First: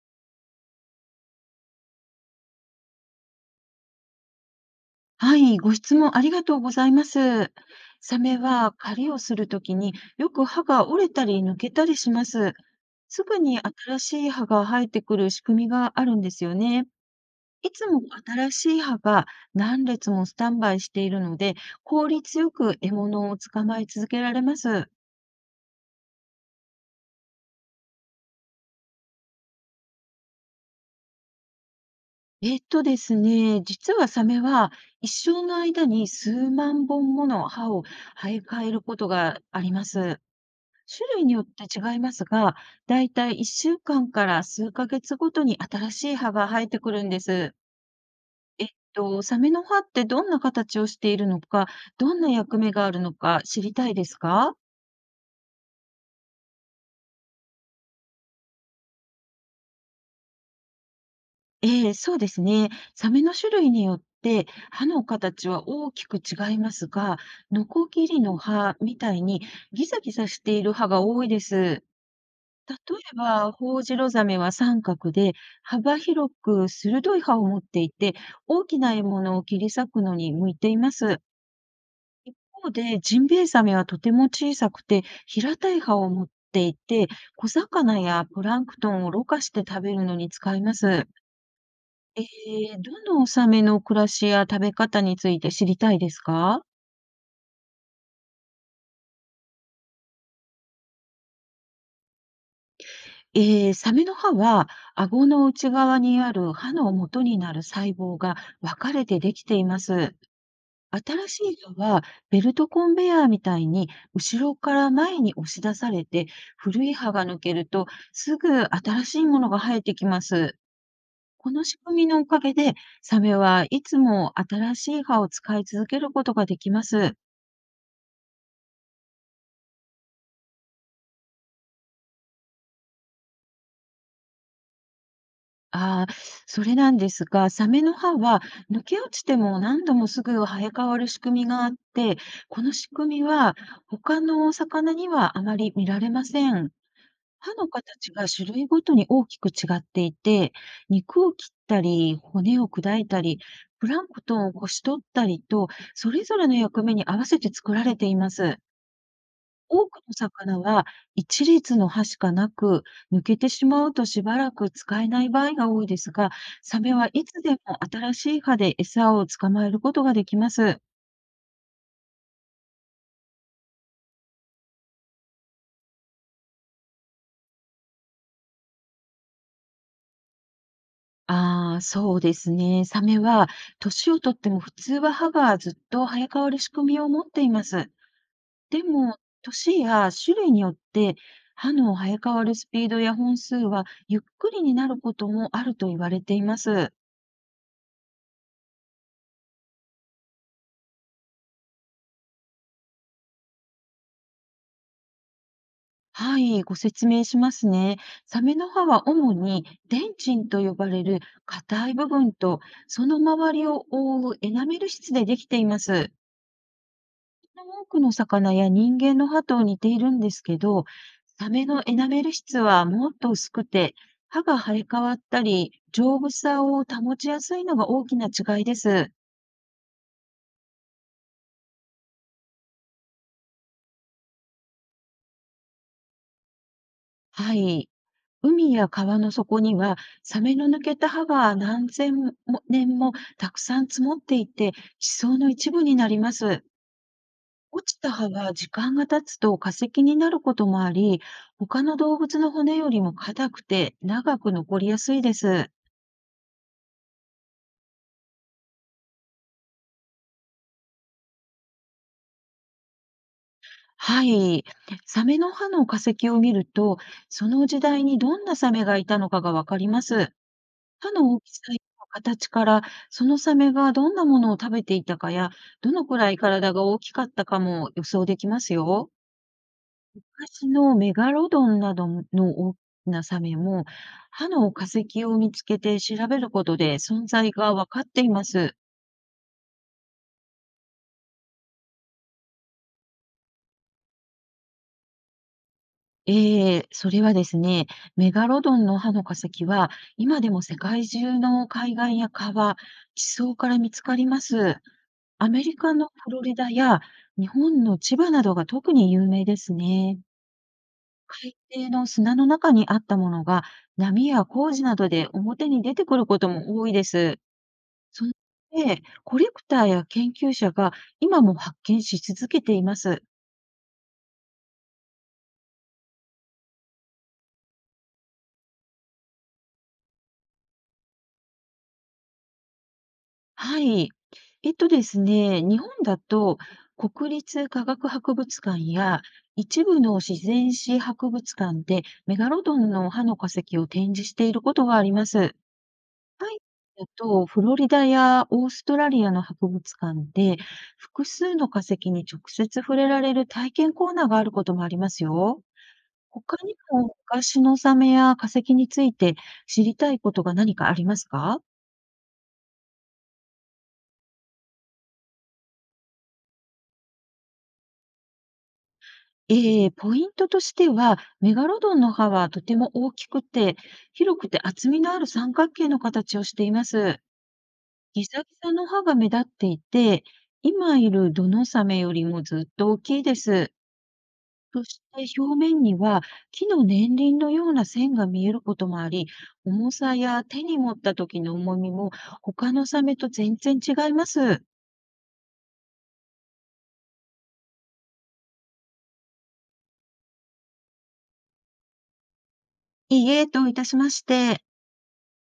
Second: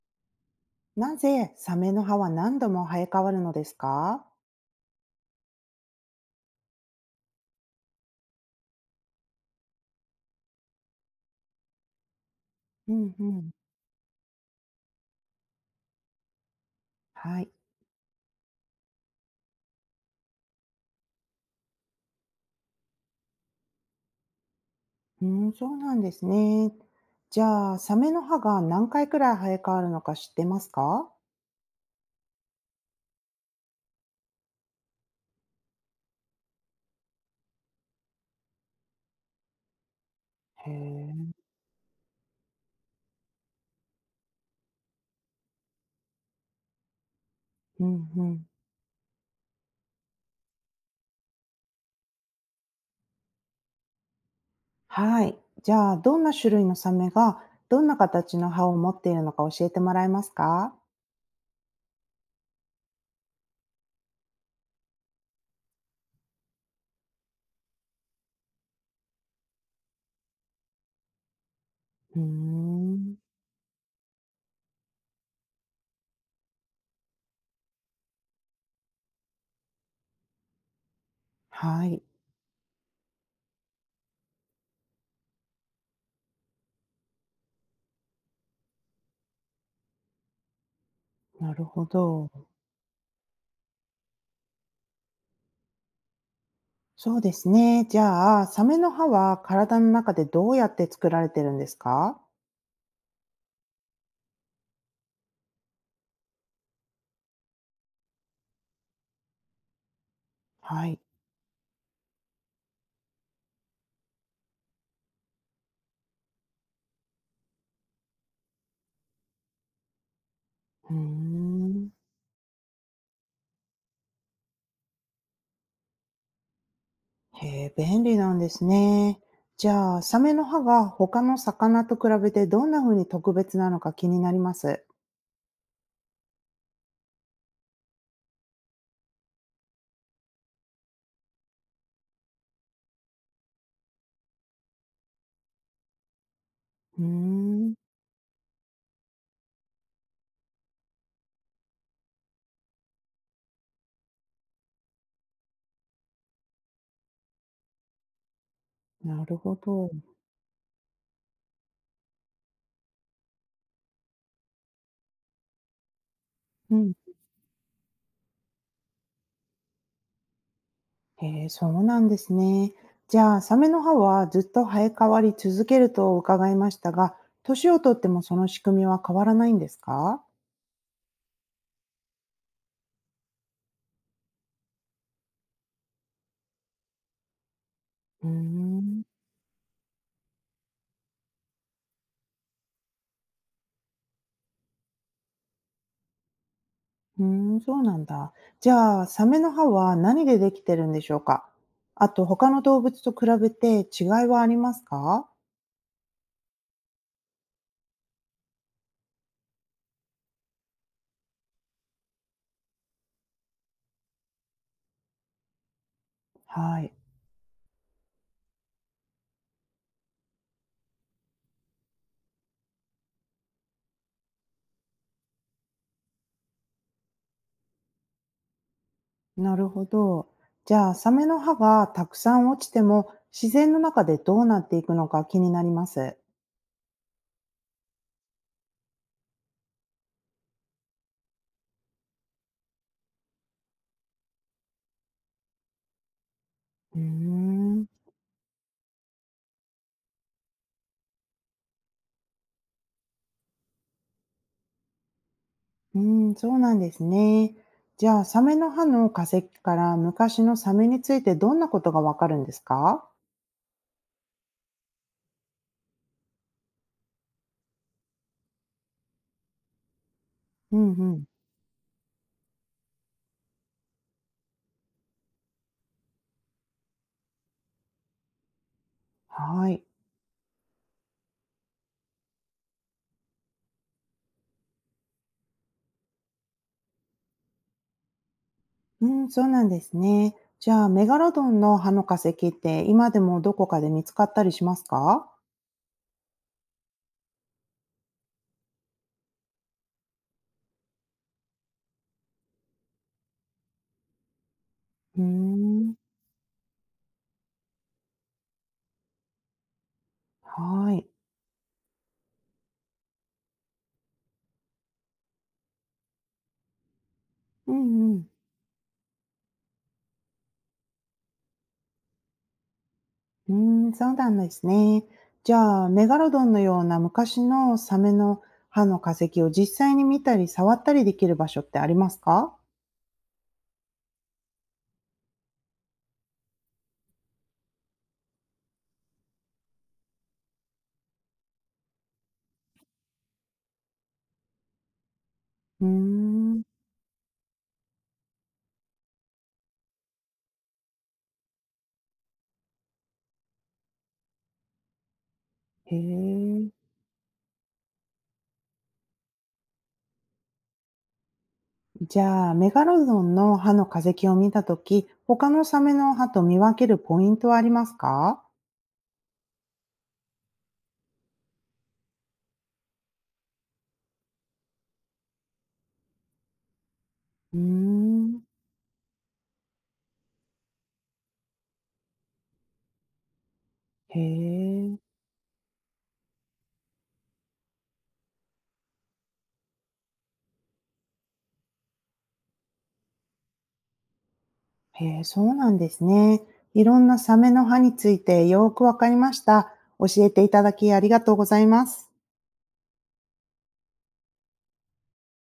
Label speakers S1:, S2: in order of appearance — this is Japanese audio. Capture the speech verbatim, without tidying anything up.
S1: なぜサメの歯は何度も生え変わるのですか？
S2: はい、ご質問ありがとうございます。サメは狩りをするときによく歯が折れたり抜けたりします。
S1: うんう
S2: すぐ
S1: ん。
S2: に新しい歯が生えてくる仕組みがあるんですよね。
S1: はい。
S2: いつも新しい歯が何列もスタンバイしているので、効率よく獲物を捕まえ続けられます。
S1: うん、そうなんですね。じゃあ、サメの歯が何回くらい生え変わるのか知ってますか？
S2: えっとですね、実はサメは一生の間に数万本もの歯を生え替えることがあります。種
S1: へ
S2: 類
S1: え。
S2: によって違いますが、だいたいいっしゅうかんかんから数ヶ月ごとに新しい葉が生えてくるんです。
S1: うんうん。
S2: えっと、サメの葉ってどんな形をしているのか、どんな役目があるのか知りたいですか？
S1: はい。じゃあ、どんな種類のサメがどんな形の歯を持っているのか教えてもらえますか？
S2: ええ、そうですね。サメの種類によって歯の形は大きく違いますが、ノコギリの歯みたいにギザギザしている歯が多いです。
S1: うー
S2: 例
S1: ん。
S2: えば、ホオジロザメは三角で、幅広く鋭い歯を持っていて、大きな獲物を切り裂くのに向いています。
S1: はい。
S2: 一方で、ジンベエザメはとても小さくて、平たい歯を持っていて、小魚やプランクトンをろ過して食べるのに使います。
S1: なるほ
S2: え
S1: ど。
S2: ー、どのサメの暮らしや食べ方について知りたいですか？
S1: そうですね。じゃあ、サメの歯は体の中でどうやって作られてるんですか？
S2: えー、サメの歯は、顎の内側にある歯の元になる細胞が分かれてできています。
S1: はい。
S2: 新しい糸はベルトコンベヤーみたいに後ろから前に押し出されて、古い歯が抜けるとすぐ新しいものが生えてきます。
S1: うー
S2: この仕
S1: ん。
S2: 組みのおかげでサメはいつも新しい歯を使い続けることができます。
S1: へえ、便利なんですね。じゃあ、サメの歯が他の魚と比べてどんな風に特別なのか気になります。
S2: ああ、それなんですが、サメの歯は抜け落ちても何度もすぐ生え変わる仕組みがあって、この仕組みは他のお魚にはあまり見られません。
S1: うー
S2: 歯の
S1: ん、
S2: 形が種類ごとに大きく違っていて、肉を切ったり、骨を砕いたり、プランクトンをこし取ったりと、それぞれの役目に合わせて作られています。
S1: なるほ
S2: 多
S1: ど。
S2: くの魚は一列の歯しかなく、抜けてしまうとしばらく使えない場合が多いですが、
S1: う
S2: サ
S1: ん。
S2: メはいつでも新しい歯で餌を捕まえることができます。
S1: へえ、そうなんですね。じゃあ、サメの歯はずっと生え変わり続けると伺いましたが、年をとってもその仕組みは変わらないんですか？
S2: ああ、そうですね。サメは、年をとっても普通は歯がずっと生え変わる仕組みを持っています。
S1: うー
S2: で
S1: ん、
S2: も、年や種類によって、歯の生え変わるスピードや本数はゆっくりになることもあると言われています。
S1: うーん、そうなんだ。じゃあ、サメの歯は何でできてるんでしょうか？あと、他の動物と比べて違いはありますか？
S2: はい、ご説明しますね。サメの歯は主にデンチンと呼ばれる硬い部分と、その周りを覆うエナメル質でできています。
S1: はい。
S2: 多くの魚や人間の歯と似ているんですけど、サメのエナメル質はもっと薄くて、歯が生え変わったり、丈夫さを保ちやすいのが大きな違いです。
S1: なるほど。じゃあ、サメの歯がたくさん落ちても、自然の中でどうなっていくのか気になります。
S2: はい。海や川の底には、サメの抜けた歯が何千も年もたくさん積もっていて、地層の一部になります。
S1: うーん、
S2: 落ちた歯は時間が経つと化石になることもあり、他の動物の骨よりも硬くて長く残りやすいです。
S1: うん、そうなんですね。じゃあ、サメの歯の化石から昔のサメについてどんなことがわかるんですか？
S2: はい。サメの歯の化石を見ると、その時代にどんなサメがいたのかがわかります。
S1: うん
S2: 歯
S1: うん。
S2: の大きさや形から、そのサメがどんなものを食べていたかや、どのくらい体が大きかったかも予想できますよ。
S1: はい。
S2: 昔のメガロドンなどの大きなサメも、歯の化石を見つけて調べることで存在がわかっています。
S1: うん、そうなんですね。じゃあ、メガロドンの歯の化石って今でもどこかで見つかったりしますか？
S2: ええ、それはですね、メガロドンの歯の化石は、今でも世界中の海岸や川、地層から見つかります。
S1: うー
S2: アメリカ
S1: ん。
S2: のフロリダや日本の千葉などが特に有名ですね。
S1: はい。
S2: 海底の砂の中にあったものが、波や工事などで表に出てくることも多いです。
S1: うんう
S2: そ
S1: ん。
S2: ので、コレクターや研究者が今も発見し続けています。
S1: うーん、そうなんですね。じゃあ、メガロドンのような昔のサメの歯の化石を実際に見たり触ったりできる場所ってありますか？
S2: はい。えっとですね、日本だと国立科学博物館や一部の自然史博物館でメガロドンの歯の化石を展示していることがあります。
S1: うー
S2: はい
S1: ん。
S2: だと、フロリダやオーストラリアの博物館で複数の化石に直接触れられる体験コーナーがあることもありますよ。
S1: へ
S2: 他
S1: え。
S2: にも昔のサメや化石について知りたいことが何かありますか？
S1: じゃあ、メガロドンの歯の化石を見たとき、他のサメの歯と見分けるポイントはありますか？
S2: ええ、ポイントとしては、メガロドンの歯はとても大きくて、広くて厚みのある三角形の形をしています。
S1: うー
S2: ギ
S1: ん。
S2: ザギザの歯が目立っていて、今いるドノサメよりもずっと大きいです。
S1: へ
S2: そ
S1: え。
S2: して表面には木の年輪のような線が見えることもあり、重さや手に持った時の重みも他のサメと全然違います。
S1: へえ、そうなんですね。いろんなサメの歯についてよーくわかりました。教えていただきありがとうございます。
S2: いいえ、どういたしまして。